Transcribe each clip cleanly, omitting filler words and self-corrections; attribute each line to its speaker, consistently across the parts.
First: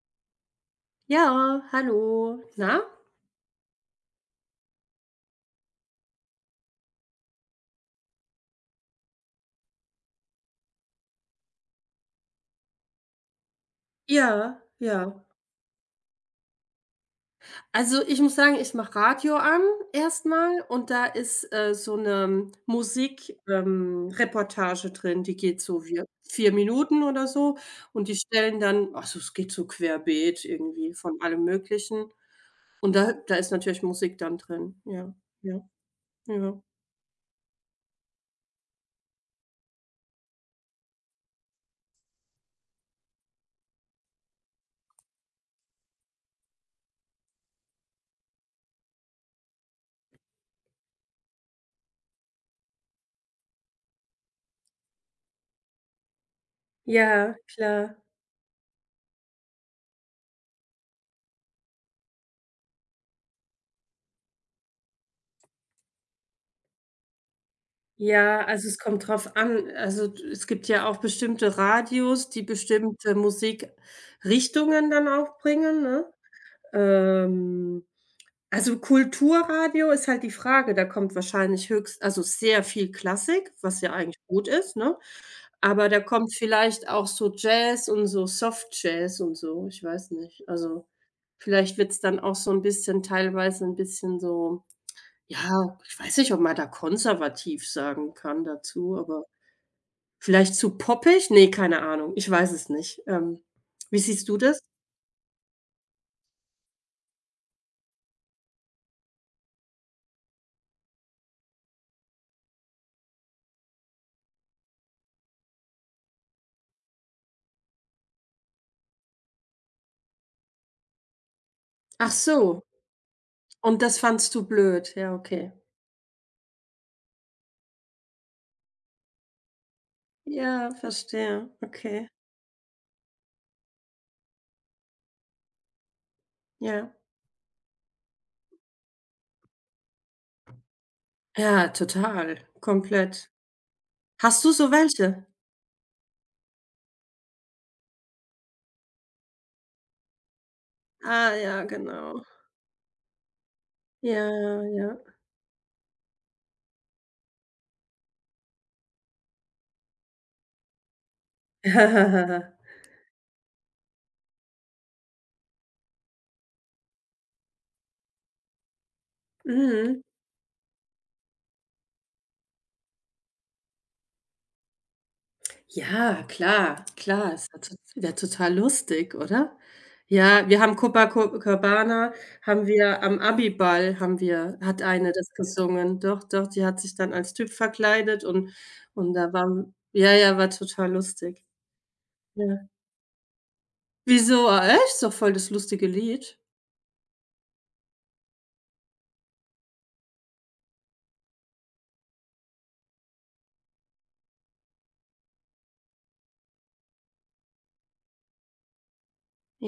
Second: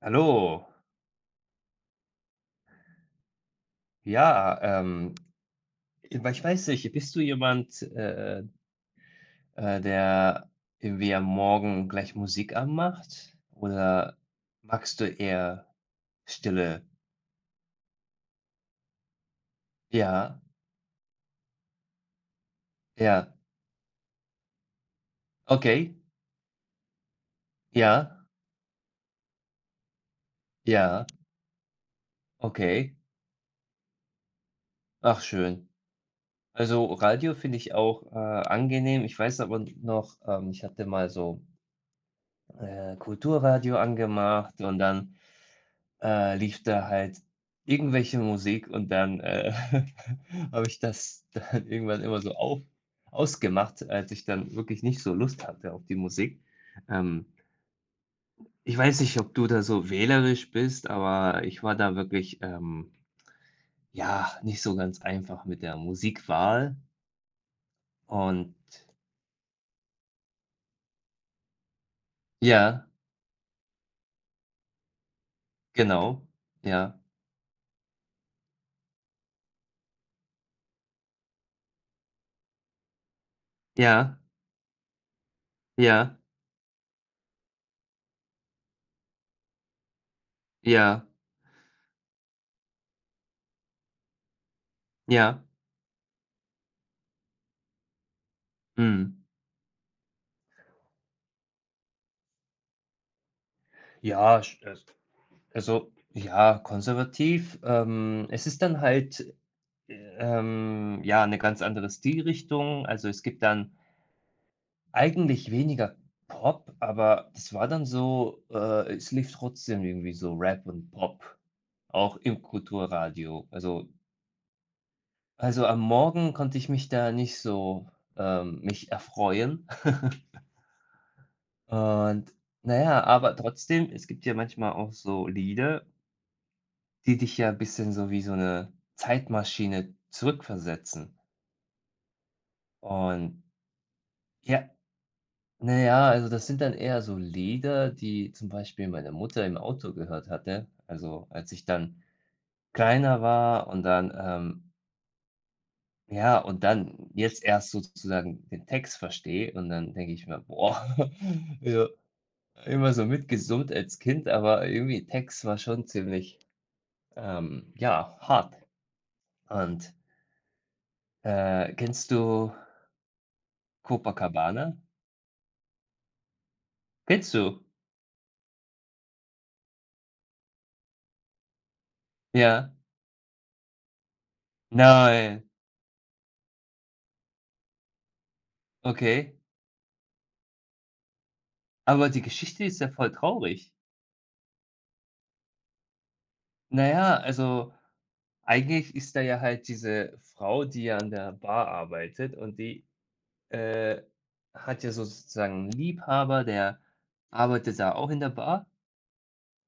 Speaker 1: Hallo.
Speaker 2: Ja, hallo. Na?
Speaker 1: Ja, weil ich weiß nicht, bist du jemand, der irgendwie am Morgen gleich Musik anmacht? Oder
Speaker 2: Ja,
Speaker 1: magst du
Speaker 2: ja.
Speaker 1: eher Stille?
Speaker 2: Also, ich muss sagen, ich mache Radio an
Speaker 1: Ja,
Speaker 2: erstmal, und da ist, so eine
Speaker 1: ja,
Speaker 2: Musik, Reportage drin, die geht so
Speaker 1: okay,
Speaker 2: wie 4 Minuten oder so, und die
Speaker 1: ja,
Speaker 2: stellen dann, also, es geht so querbeet irgendwie
Speaker 1: ja,
Speaker 2: von allem Möglichen,
Speaker 1: okay.
Speaker 2: und da ist natürlich Musik dann drin. Ja,
Speaker 1: Ach,
Speaker 2: ja,
Speaker 1: schön.
Speaker 2: ja.
Speaker 1: Also Radio finde ich auch angenehm. Ich weiß aber noch, ich hatte mal so Kulturradio angemacht und dann lief da halt irgendwelche Musik und dann, habe ich das dann irgendwann immer so auf ausgemacht, als ich dann wirklich nicht so Lust hatte auf die Musik. Ähm,
Speaker 2: Ja, klar.
Speaker 1: Ich weiß nicht, ob du da so wählerisch bist, aber ich war da wirklich, ja, nicht so ganz einfach mit der Musikwahl
Speaker 2: Ja,
Speaker 1: und
Speaker 2: also es kommt drauf an. Also, d es gibt ja auch bestimmte Radios, die
Speaker 1: ja,
Speaker 2: bestimmte Musikrichtungen dann auch bringen, ne?
Speaker 1: genau, ja,
Speaker 2: Ähm, also Kulturradio ist halt die Frage, da kommt wahrscheinlich höchst also sehr viel Klassik, was ja
Speaker 1: ja,
Speaker 2: eigentlich gut ist, ne? Aber da
Speaker 1: ja,
Speaker 2: kommt vielleicht auch so Jazz und so Soft Jazz und so, ich weiß nicht. Also,
Speaker 1: ja,
Speaker 2: vielleicht wird's dann auch so ein bisschen, teilweise ein bisschen so,
Speaker 1: ja,
Speaker 2: ja, ich weiß nicht, ob man da konservativ sagen kann dazu,
Speaker 1: mhm.
Speaker 2: aber vielleicht zu poppig? Ne, keine Ahnung. Ich weiß es nicht. Wie siehst du
Speaker 1: Ja, sch
Speaker 2: das?
Speaker 1: Also, ja, konservativ. Es ist dann halt, ja, eine ganz andere Stilrichtung. Also, es gibt dann eigentlich weniger Pop, aber das war dann so es lief trotzdem irgendwie so Rap und Pop,
Speaker 2: Ach
Speaker 1: auch im
Speaker 2: so,
Speaker 1: Kulturradio.
Speaker 2: und
Speaker 1: Also
Speaker 2: das fandst du blöd. Ja, okay.
Speaker 1: also, am Morgen konnte ich mich da nicht so, mich erfreuen.
Speaker 2: Ja, verstehe. Okay.
Speaker 1: Und, na ja, aber trotzdem, es gibt ja manchmal auch so Lieder,
Speaker 2: Ja.
Speaker 1: die dich ja ein bisschen so wie so eine Zeitmaschine zurückversetzen.
Speaker 2: Ja, total, komplett.
Speaker 1: Und
Speaker 2: Hast du so
Speaker 1: ja,
Speaker 2: welche?
Speaker 1: na ja, also, das sind dann eher so Lieder, die zum Beispiel meine Mutter im Auto gehört hatte. Also,
Speaker 2: Ah,
Speaker 1: als
Speaker 2: ja,
Speaker 1: ich dann
Speaker 2: genau.
Speaker 1: kleiner war und dann,
Speaker 2: Ja, ja.
Speaker 1: ja, und dann jetzt erst sozusagen den Text verstehe und dann denke ich mir: „Boah“, ja, immer so mitgesummt als Kind, aber irgendwie Text war schon ziemlich, ja, hart. Und,
Speaker 2: Mhm.
Speaker 1: kennst du Copacabana?
Speaker 2: Ja, klar,
Speaker 1: Kennst
Speaker 2: klar. Es wär
Speaker 1: du?
Speaker 2: to wär total lustig, oder? Ja, wir haben Copacabana, haben
Speaker 1: Ja.
Speaker 2: wir am Abiball, haben wir hat eine das
Speaker 1: Nein,
Speaker 2: gesungen. Doch, doch, die hat sich dann als Typ verkleidet, und da
Speaker 1: okay.
Speaker 2: war, ja, ja, war total lustig.
Speaker 1: Aber die
Speaker 2: Ja.
Speaker 1: Geschichte ist ja voll traurig.
Speaker 2: Wieso? Ah, echt? Ist doch voll das lustige Lied.
Speaker 1: Na ja, also eigentlich ist da ja halt diese Frau, die ja an der Bar arbeitet und die, äh, hat ja so sozusagen einen Liebhaber, der arbeitet da auch in der Bar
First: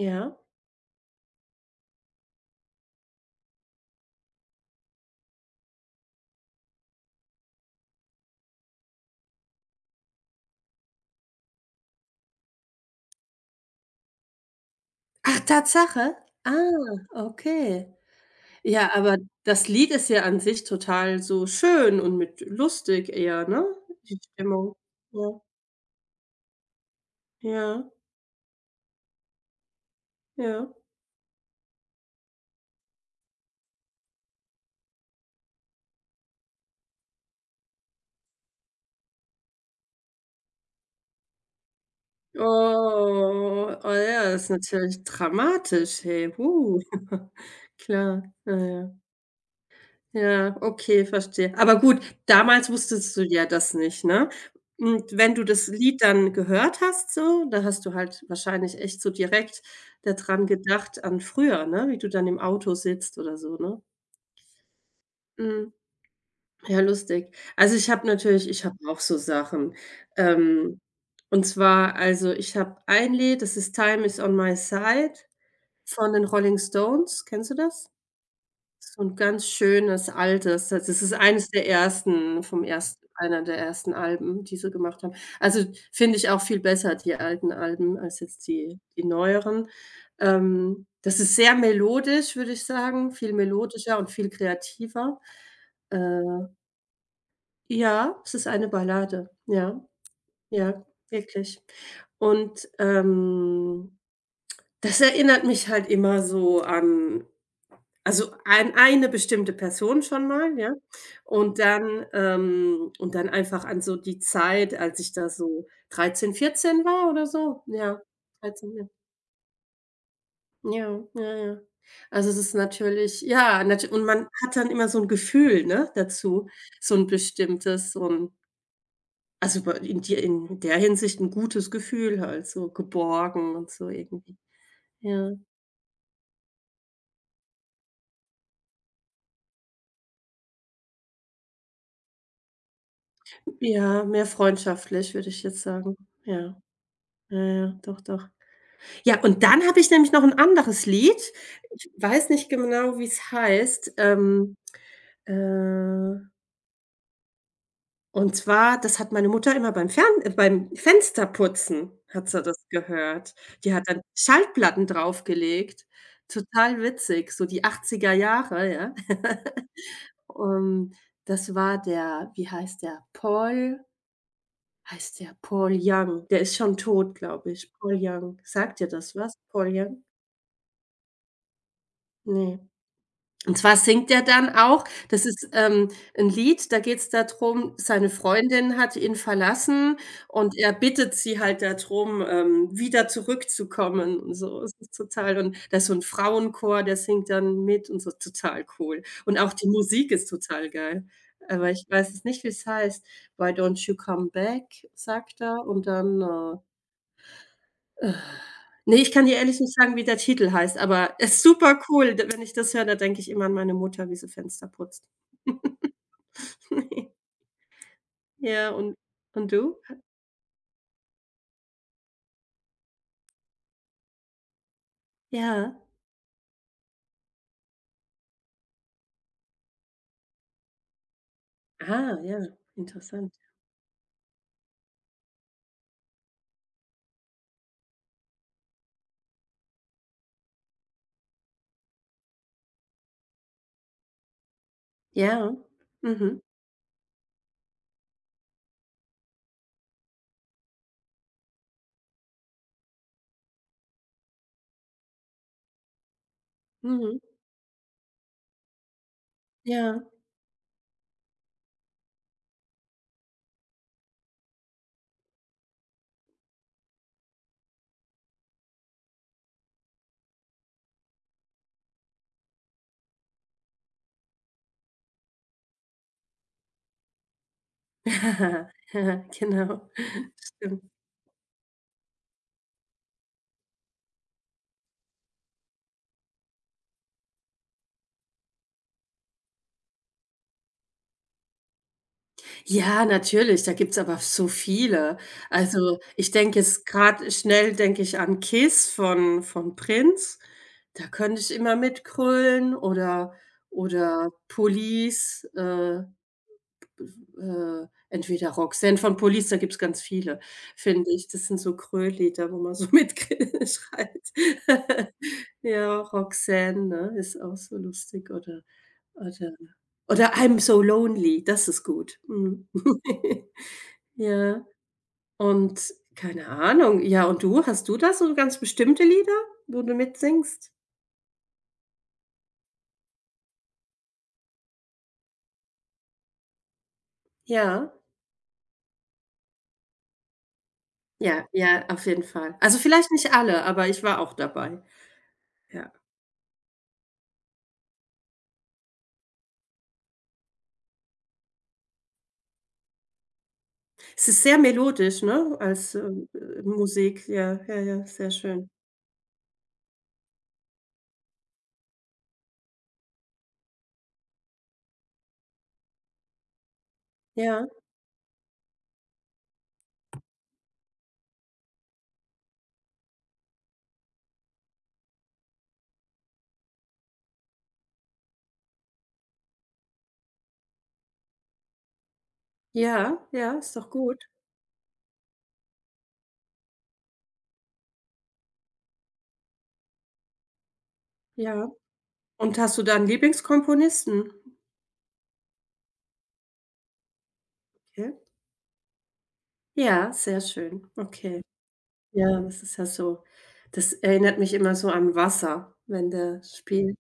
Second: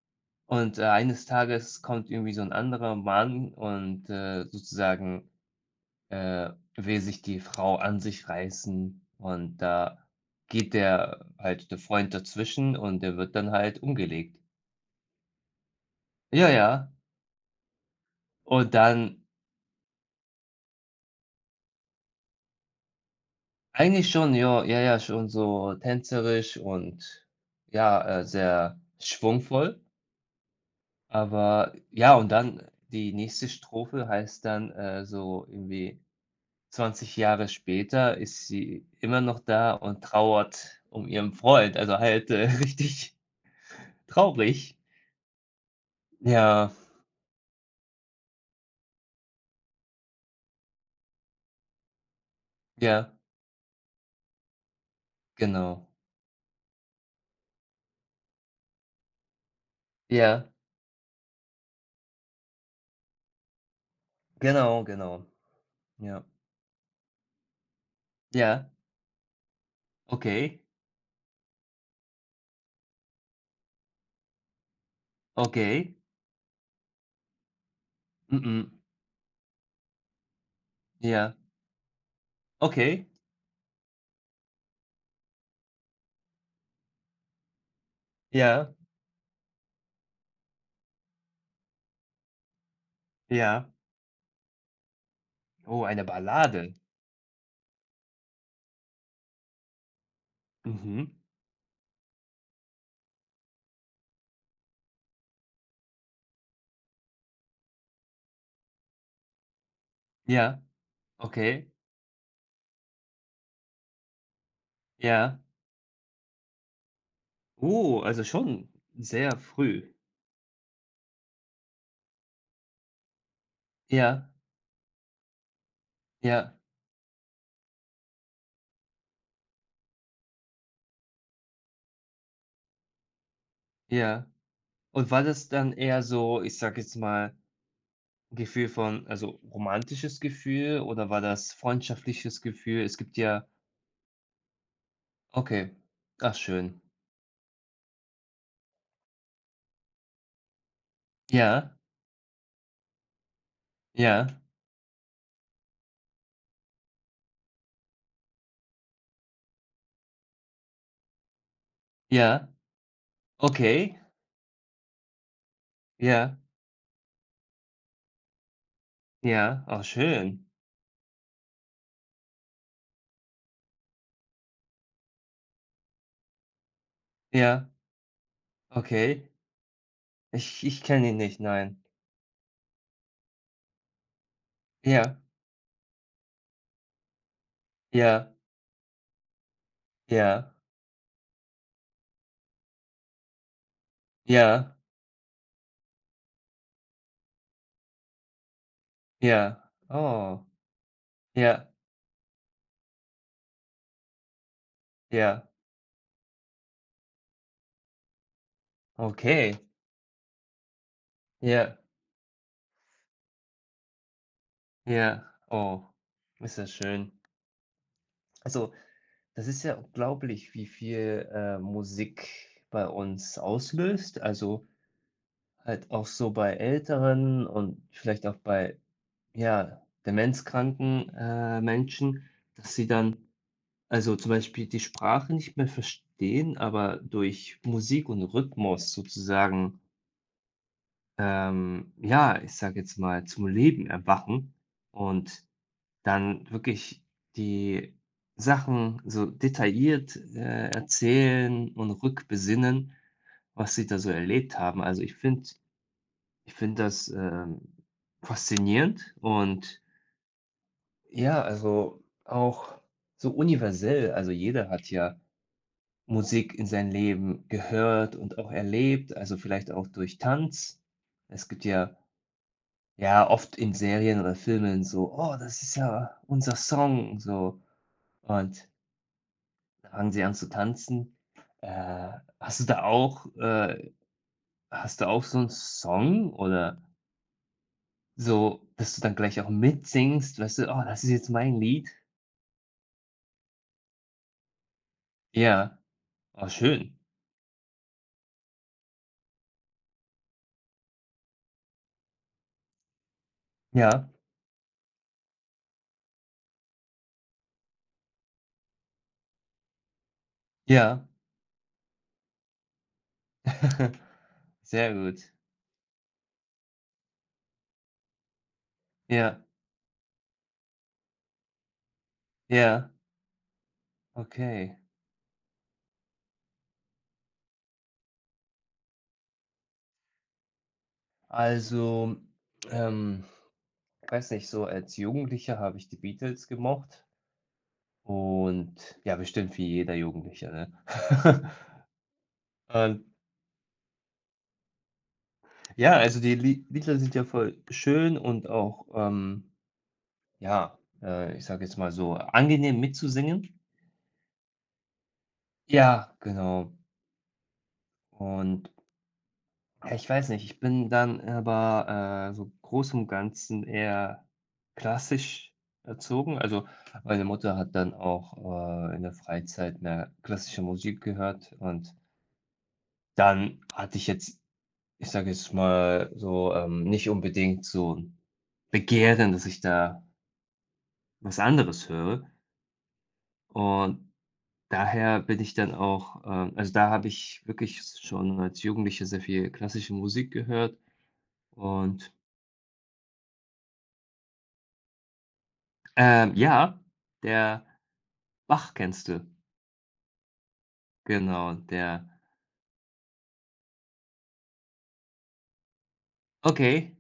Speaker 2: Ja.
Speaker 1: und, eines Tages kommt irgendwie so ein anderer Mann und, sozusagen will sich die Frau an sich reißen und da geht der halt der Freund dazwischen und der wird dann halt umgelegt.
Speaker 2: Ach, Tatsache?
Speaker 1: Ja,
Speaker 2: Ah,
Speaker 1: ja.
Speaker 2: okay.
Speaker 1: Und
Speaker 2: Ja, aber
Speaker 1: dann
Speaker 2: das Lied ist ja an sich total so schön und mit lustig eher, ne?
Speaker 1: eigentlich
Speaker 2: Die
Speaker 1: schon, ja,
Speaker 2: Stimmung.
Speaker 1: ja, ja, schon
Speaker 2: Ja.
Speaker 1: so tänzerisch und
Speaker 2: Ja,
Speaker 1: ja, sehr schwungvoll.
Speaker 2: ja.
Speaker 1: Aber ja, und dann die nächste Strophe heißt dann, so irgendwie 20 Jahre später ist sie immer noch da und trauert um ihren Freund, also halt,
Speaker 2: Oh,
Speaker 1: richtig
Speaker 2: oh ja, das ist
Speaker 1: traurig.
Speaker 2: natürlich dramatisch, hey.
Speaker 1: Ja,
Speaker 2: Hu. Klar, ja, ja. Ja, okay, verstehe. Aber gut, damals
Speaker 1: ja,
Speaker 2: wusstest du ja das nicht, ne? Und wenn du das
Speaker 1: genau.
Speaker 2: Lied dann gehört hast so, da hast du halt wahrscheinlich echt so direkt daran
Speaker 1: Ja,
Speaker 2: gedacht, an früher, ne, wie du dann im Auto sitzt oder so, ne?
Speaker 1: genau, genau.
Speaker 2: Mhm.
Speaker 1: Ja.
Speaker 2: Ja, lustig. Also, ich habe natürlich ich
Speaker 1: Ja,
Speaker 2: habe auch so Sachen.
Speaker 1: okay,
Speaker 2: Ähm, und zwar, also, ich habe ein Lied, das ist „Time Is on My Side"
Speaker 1: okay.
Speaker 2: von den Rolling Stones. Kennst du das?
Speaker 1: Mhm.
Speaker 2: So ein ganz schönes altes. Das ist
Speaker 1: Ja,
Speaker 2: eines der ersten vom ersten
Speaker 1: okay.
Speaker 2: einer der ersten Alben, die sie gemacht haben. Also, finde ich auch viel besser, die alten Alben, als jetzt
Speaker 1: Ja,
Speaker 2: die neueren. Das ist sehr melodisch, würde ich sagen, viel
Speaker 1: ja.
Speaker 2: melodischer und viel kreativer.
Speaker 1: Oh, eine
Speaker 2: Äh
Speaker 1: Ballade.
Speaker 2: ja, es ist eine Ballade. Ja, ja,
Speaker 1: Mhm.
Speaker 2: wirklich. Und, das erinnert mich halt immer so an, also, an eine bestimmte Person schon mal,
Speaker 1: Ja,
Speaker 2: ja? Und
Speaker 1: okay.
Speaker 2: dann, einfach an so die Zeit, als ich da
Speaker 1: Ja.
Speaker 2: so 13, 14 war oder so.
Speaker 1: Oh,
Speaker 2: Ja,
Speaker 1: also schon
Speaker 2: 13, ja.
Speaker 1: sehr früh.
Speaker 2: Ja, ja, ja. Also, es ist natürlich, ja, natü und man
Speaker 1: Ja,
Speaker 2: hat dann immer so 'n Gefühl, ne, dazu,
Speaker 1: ja,
Speaker 2: so 'n bestimmtes, so 'n, also, bei in die in der Hinsicht ein gutes Gefühl halt, so geborgen und so
Speaker 1: ja.
Speaker 2: irgendwie.
Speaker 1: Und war
Speaker 2: Ja.
Speaker 1: das dann eher so, ich sage jetzt mal, Gefühl von also, romantisches Gefühl oder war das freundschaftliches Gefühl? Es gibt ja
Speaker 2: Ja, mehr freundschaftlich, würde ich jetzt
Speaker 1: okay.
Speaker 2: sagen.
Speaker 1: Ach
Speaker 2: Ja.
Speaker 1: schön.
Speaker 2: Ja, ja, doch, doch. Ja, und dann habe ich nämlich noch ein anderes Lied.
Speaker 1: Ja.
Speaker 2: Ich weiß nicht genau, wie es heißt.
Speaker 1: Ja,
Speaker 2: Äh, und zwar, das hat meine Mutter immer beim Fensterputzen hat sie
Speaker 1: ja,
Speaker 2: das gehört. Die hat
Speaker 1: okay.
Speaker 2: dann Schallplatten draufgelegt.
Speaker 1: Ja,
Speaker 2: Total witzig, so die achtziger Jahre, ja.
Speaker 1: ja, oh schön.
Speaker 2: Ähm, das war der, wie heißt der? Paul, heißt der Paul Young? Der ist schon tot, glaube
Speaker 1: Ja,
Speaker 2: ich. Paul Young. Sagt dir das
Speaker 1: okay.
Speaker 2: was? Paul Young?
Speaker 1: Ich ich kenne ihn nicht, nein.
Speaker 2: Ne. Und zwar singt er dann auch,
Speaker 1: Ja,
Speaker 2: das ist, 'n Lied, da geht es darum, seine
Speaker 1: ja,
Speaker 2: Freundin hat ihn verlassen
Speaker 1: ja,
Speaker 2: und er bittet sie halt darum, wieder zurückzukommen und so. Es
Speaker 1: ja,
Speaker 2: ist total, und da ist so ein Frauenchor, der singt dann mit und so, total cool. Und auch
Speaker 1: ja.
Speaker 2: die Musik ist
Speaker 1: Oh,
Speaker 2: total geil.
Speaker 1: ja,
Speaker 2: Aber ich weiß jetzt nicht, wie es heißt. „Why don't you come back", sagt
Speaker 1: ja,
Speaker 2: er und dann, äh, ne, ich kann dir
Speaker 1: okay.
Speaker 2: ehrlich nicht sagen, wie der Titel heißt, aber ist
Speaker 1: Ja,
Speaker 2: super cool. D Wenn ich das höre, da denke ich immer an meine Mutter, wie sie Fenster putzt.
Speaker 1: ja, oh, ist das
Speaker 2: Ne.
Speaker 1: schön.
Speaker 2: Ja,
Speaker 1: Also,
Speaker 2: und
Speaker 1: das ist ja
Speaker 2: du?
Speaker 1: unglaublich, wie viel, Musik bei uns auslöst. Also,
Speaker 2: Ja.
Speaker 1: halt auch so bei Älteren und vielleicht auch bei ja, demenzkranken,
Speaker 2: Ah,
Speaker 1: Menschen,
Speaker 2: ja,
Speaker 1: dass sie dann
Speaker 2: interessant.
Speaker 1: also, zum Beispiel die Sprache nicht mehr verstehen, aber durch Musik und Rhythmus sozusagen, ja, ich sage jetzt mal, zum Leben erwachen und
Speaker 2: Ja. Mhm,
Speaker 1: dann wirklich die Sachen so detailliert, erzählen und rückbesinnen, was sie da so erlebt haben. Also, ich finde das,
Speaker 2: mhm,
Speaker 1: faszinierend und
Speaker 2: ja.
Speaker 1: ja, also auch so universell. Also jeder hat ja Musik in sein Leben gehört und auch erlebt, also vielleicht auch durch Tanz. Es gibt ja, ja, oft in Serien oder Filmen so, oh, das ist ja unser Song, so. Und dann
Speaker 2: Genau.
Speaker 1: fangen sie an zu
Speaker 2: Stimmt.
Speaker 1: tanzen. Äh, hast du da auch, hast du auch so 'n Song oder so, dass du dann gleich auch mitsingst, weißt du: „Oh, das ist jetzt mein Lied.“
Speaker 2: Ja, natürlich, da gibt's aber so viele.
Speaker 1: Ja,
Speaker 2: Also, ich
Speaker 1: oh
Speaker 2: denke jetzt
Speaker 1: schön.
Speaker 2: gerade schnell, denke ich an „Kiss" von Prince. Da könnte ich immer mitgrölen, oder
Speaker 1: Ja,
Speaker 2: oder „Police", entweder „Roxanne" von Police, da gibt's ganz viele,
Speaker 1: ja.
Speaker 2: finde ich. Das sind so Kröll-Lieder, wo man so mitschreit.
Speaker 1: Sehr gut.
Speaker 2: Ja, „Roxanne", ne, ist auch so lustig, oder,
Speaker 1: Ja,
Speaker 2: oder oder „I'm so lonely", das ist gut. Mhm.
Speaker 1: ja,
Speaker 2: Ja,
Speaker 1: okay.
Speaker 2: und keine Ahnung. Ja, und du, hast du da so ganz bestimmte Lieder, wo du mitsingst?
Speaker 1: Also, ähm, ich weiß nicht, so als Jugendlicher habe ich die Beatles gemocht
Speaker 2: Ja,
Speaker 1: und ja, bestimmt wie jeder Jugendliche, ne?
Speaker 2: ja, ja, auf jeden Fall. Also,
Speaker 1: Und
Speaker 2: vielleicht nicht alle, aber ich war auch dabei. Ja.
Speaker 1: ja, also die Lieder sind ja voll schön und auch, ja, ich sage jetzt mal so, angenehm mitzusingen.
Speaker 2: Es ist sehr melodisch, ne, als,
Speaker 1: Ja, genau.
Speaker 2: Musik. Ja, ja, ja, sehr
Speaker 1: Und
Speaker 2: schön.
Speaker 1: ja, ich weiß nicht. Ich bin dann aber, so groß im Ganzen eher klassisch erzogen. Also, meine Mutter
Speaker 2: Ja,
Speaker 1: hat dann auch, in der Freizeit mehr klassische Musik gehört und dann hatte ich jetzt, ich sage jetzt mal so, nicht unbedingt so 'n Begehren, dass ich da was anderes höre
Speaker 2: ja, ja, ist doch
Speaker 1: und
Speaker 2: gut.
Speaker 1: daher bin ich dann auch, also, da habe ich wirklich schon als Jugendlicher sehr viel klassische Musik gehört
Speaker 2: Ja.
Speaker 1: und
Speaker 2: Und hast du da 'n Lieblingskomponisten?
Speaker 1: Ja, der
Speaker 2: Okay.
Speaker 1: Bach kennst du.
Speaker 2: Ja, sehr schön. Okay.
Speaker 1: Genau, der
Speaker 2: Ja, das ist ja so, das erinnert mich immer so an Wasser, wenn der
Speaker 1: okay,
Speaker 2: spielt.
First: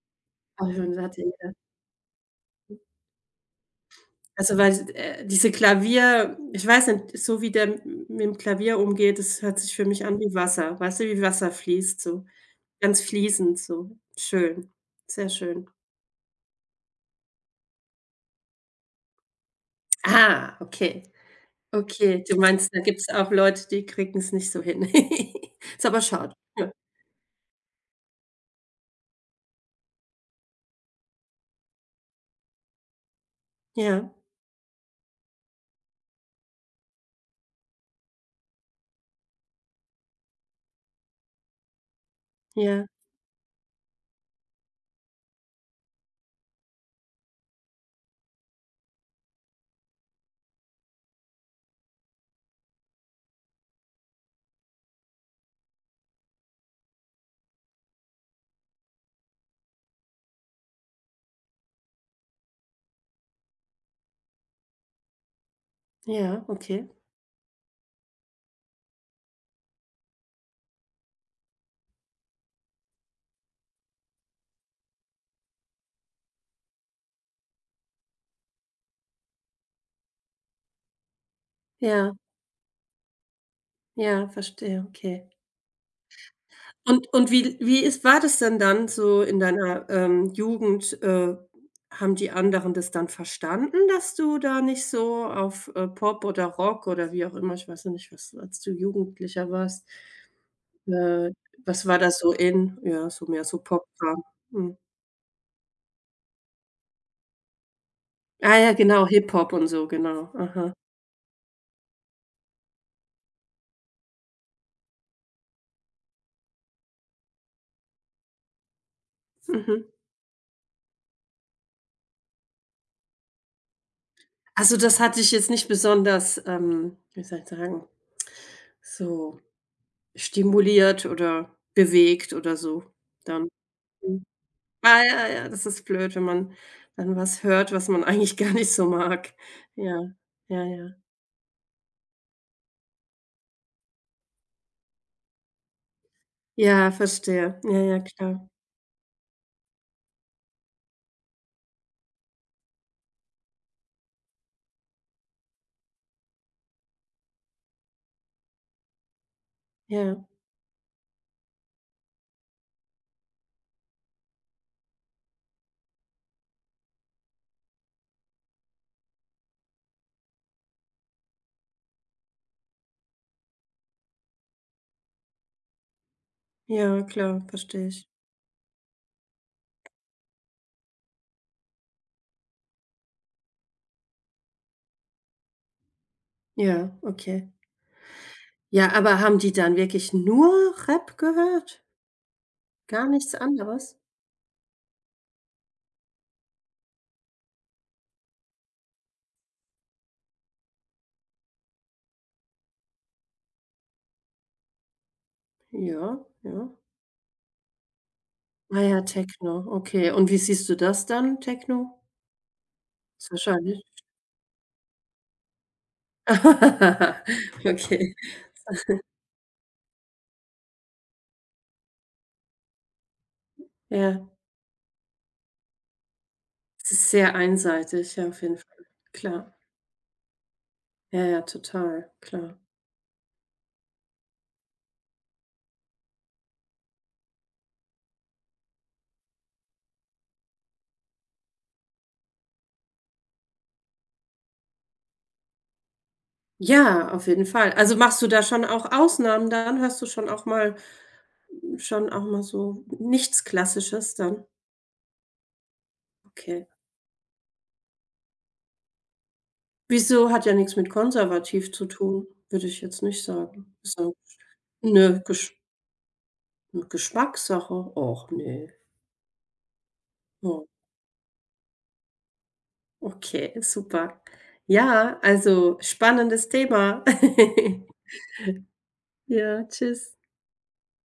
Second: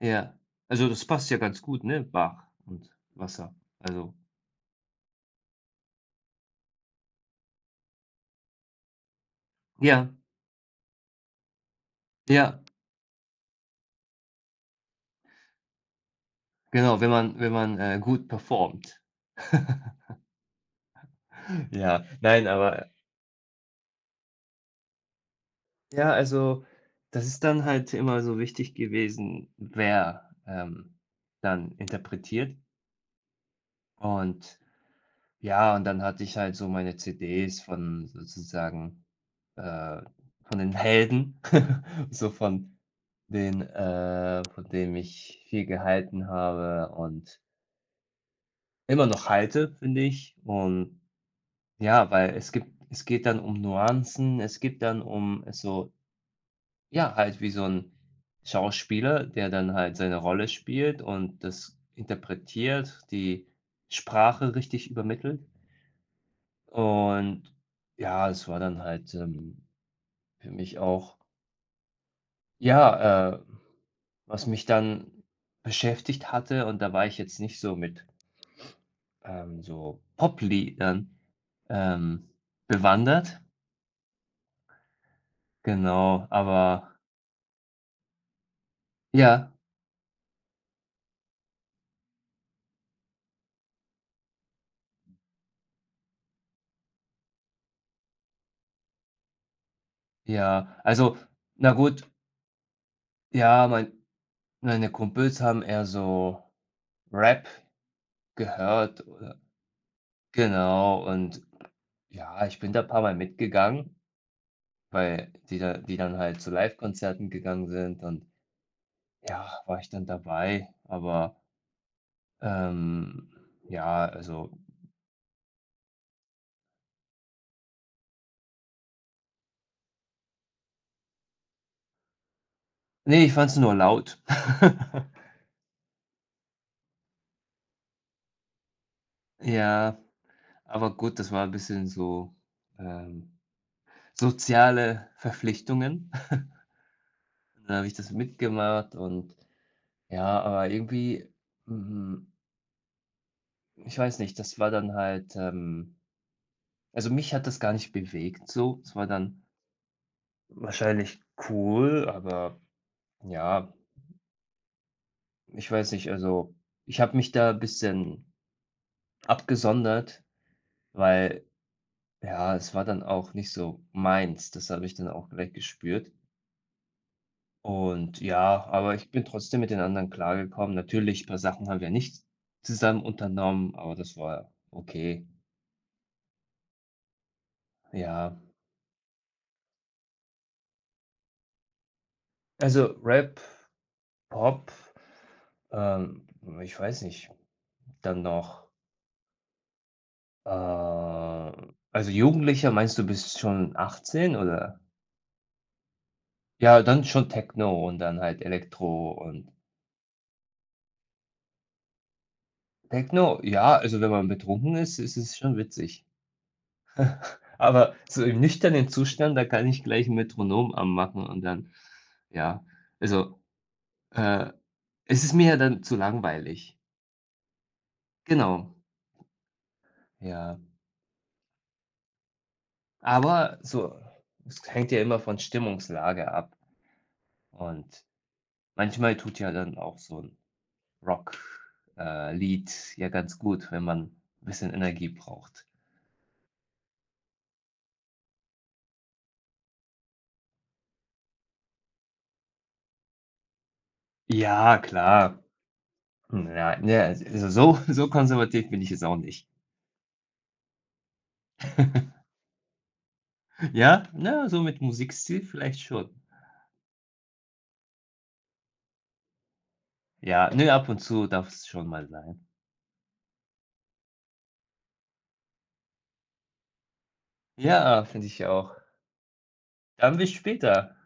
Speaker 1: ja.
Speaker 2: Ach,
Speaker 1: Also,
Speaker 2: schon, da
Speaker 1: das
Speaker 2: hat er
Speaker 1: passt ja
Speaker 2: ja-
Speaker 1: ganz gut, ne? Bach und Wasser. Also
Speaker 2: Also, weil, diese Klavier, ich weiß nicht, so wie der m mit dem Klavier umgeht, das hört sich für mich
Speaker 1: ja,
Speaker 2: an wie Wasser. Weißt du, wie Wasser fließt so,
Speaker 1: ja,
Speaker 2: ganz fließend so. Schön, sehr schön.
Speaker 1: genau, wenn man, gut performt.
Speaker 2: Ah, okay.
Speaker 1: Ja,
Speaker 2: Okay, du
Speaker 1: nein,
Speaker 2: meinst, da
Speaker 1: aber
Speaker 2: gibt's auch Leute, die kriegen's nicht so hin. Ist aber
Speaker 1: ja,
Speaker 2: schade.
Speaker 1: also,
Speaker 2: Ja,
Speaker 1: das ist dann halt immer so wichtig gewesen, wer, dann interpretiert.
Speaker 2: ja,
Speaker 1: Und ja, und dann hatte ich halt so meine CDs von sozusagen, äh von den Helden, so von
Speaker 2: ja,
Speaker 1: den, von dem ich viel gehalten habe und immer noch halte, finde ich. Und ja, weil es geht dann um Nuancen, es geht dann um so ja, halt wie so ein Schauspieler, der dann halt seine Rolle spielt und das interpretiert, die Sprache richtig übermittelt.
Speaker 2: ja, okay.
Speaker 1: Und ja, es war dann halt, für mich auch ja, was mich dann beschäftigt hatte und da war ich jetzt nicht so mit so Popliedern,
Speaker 2: Ja,
Speaker 1: ähm, bewandert.
Speaker 2: ja, verstehe, okay.
Speaker 1: Genau, aber
Speaker 2: Und wie ist war das denn dann so in
Speaker 1: ja,
Speaker 2: deiner, Jugend? Haben die anderen das dann verstanden, dass du da nicht so auf, Pop oder Rock oder wie auch immer, ich weiß ja nicht, was, als du Jugendlicher warst,
Speaker 1: ja. Also,
Speaker 2: äh,
Speaker 1: na
Speaker 2: was war
Speaker 1: gut,
Speaker 2: da so in? Ja, so mehr so
Speaker 1: ja,
Speaker 2: Pop. Mhm.
Speaker 1: meine Kumpels haben eher so Rap
Speaker 2: Ah, ja,
Speaker 1: gehört
Speaker 2: genau,
Speaker 1: oder
Speaker 2: Hip-Hop und so, genau. Aha.
Speaker 1: genau und ja, ich bin da ein paar mal mitgegangen, weil die dann halt zu Live Konzerten gegangen sind und ja, war
Speaker 2: Mhm.
Speaker 1: ich dann dabei, aber, ähm, ja, also
Speaker 2: Also, das hat dich jetzt nicht besonders, wie soll ich sagen, so stimuliert oder bewegt oder so
Speaker 1: nee ich
Speaker 2: dann?
Speaker 1: fand's nur laut.
Speaker 2: Mhm. Ah, ja, ja, das ist blöd, wenn man dann was hört, was man eigentlich gar nicht so mag.
Speaker 1: Ja.
Speaker 2: Ja, ja, ja.
Speaker 1: Aber gut, das war ein bisschen so, ähm, soziale Verpflichtungen.
Speaker 2: Ja, verstehe.
Speaker 1: Und dann
Speaker 2: Ja,
Speaker 1: habe ich
Speaker 2: ja,
Speaker 1: das
Speaker 2: klar.
Speaker 1: mitgemacht und ja, aber irgendwie, mhm, ich weiß nicht, das war dann halt, also, mich hat das gar nicht bewegt so. Es war dann
Speaker 2: Ja,
Speaker 1: wahrscheinlich cool, aber ja, ich weiß nicht, also, ich habe mich da ein bisschen abgesondert, weil ja, es war dann auch nicht so meins. Das habe ich dann auch gleich gespürt.
Speaker 2: ja, klar, verstehe ich.
Speaker 1: Und ja, aber ich bin trotzdem mit den anderen klargekommen. Natürlich, ein paar Sachen haben wir nicht zusammen unternommen, aber das war okay.
Speaker 2: Ja, okay.
Speaker 1: Ja,
Speaker 2: Ja, aber haben die dann wirklich nur Rap gehört?
Speaker 1: also
Speaker 2: Gar nichts
Speaker 1: Rap,
Speaker 2: anderes?
Speaker 1: Pop, ähm, ich weiß nicht, dann noch, äh also Jugendlicher, meinst du bis schon 18 oder?
Speaker 2: Ja, ja.
Speaker 1: Ja, dann schon Techno und dann halt
Speaker 2: Ah, ja,
Speaker 1: Elektro und
Speaker 2: Techno, okay. Und wie siehst du das dann, Techno? Ist
Speaker 1: Techno, ja,
Speaker 2: wahrscheinlich
Speaker 1: also wenn man betrunken ist, ist es schon witzig. Aber
Speaker 2: okay.
Speaker 1: so im nüchternen Zustand, da kann ich gleich 'n Metronom anmachen und dann ja, also,
Speaker 2: Ja,
Speaker 1: äh, es ist mir ja dann zu langweilig.
Speaker 2: es ist sehr einseitig, ja, auf jeden
Speaker 1: Genau,
Speaker 2: Fall. Klar.
Speaker 1: ja.
Speaker 2: Ja, ja, total, klar.
Speaker 1: Aber so es hängt ja immer von Stimmungslage ab und manchmal tut ja dann auch so 'n Rock Lied ja ganz gut, wenn man bisschen Energie braucht.
Speaker 2: Ja, auf jeden Fall. Also, machst du da schon auch Ausnahmen dann? Hörst du schon auch mal so nichts Klassisches dann?
Speaker 1: Ja, klar.
Speaker 2: Okay.
Speaker 1: Ja, ne, also so konservativ bin ich jetzt auch nicht.
Speaker 2: Wieso? Hat ja nichts mit konservativ zu tun, würde ich jetzt nicht sagen. Ist
Speaker 1: Ja,
Speaker 2: ja
Speaker 1: na, so mit
Speaker 2: 'ne
Speaker 1: Musikstil
Speaker 2: Gesch
Speaker 1: vielleicht schon.
Speaker 2: 'ne Geschmackssache. Och, ne.
Speaker 1: Ja, ne,
Speaker 2: Ja.
Speaker 1: ab und zu darf es schon mal sein.
Speaker 2: Okay, super. Ja, also spannendes Thema.
Speaker 1: Ja, finde ich auch.
Speaker 2: Ja, tschüss.
Speaker 1: Dann bis später.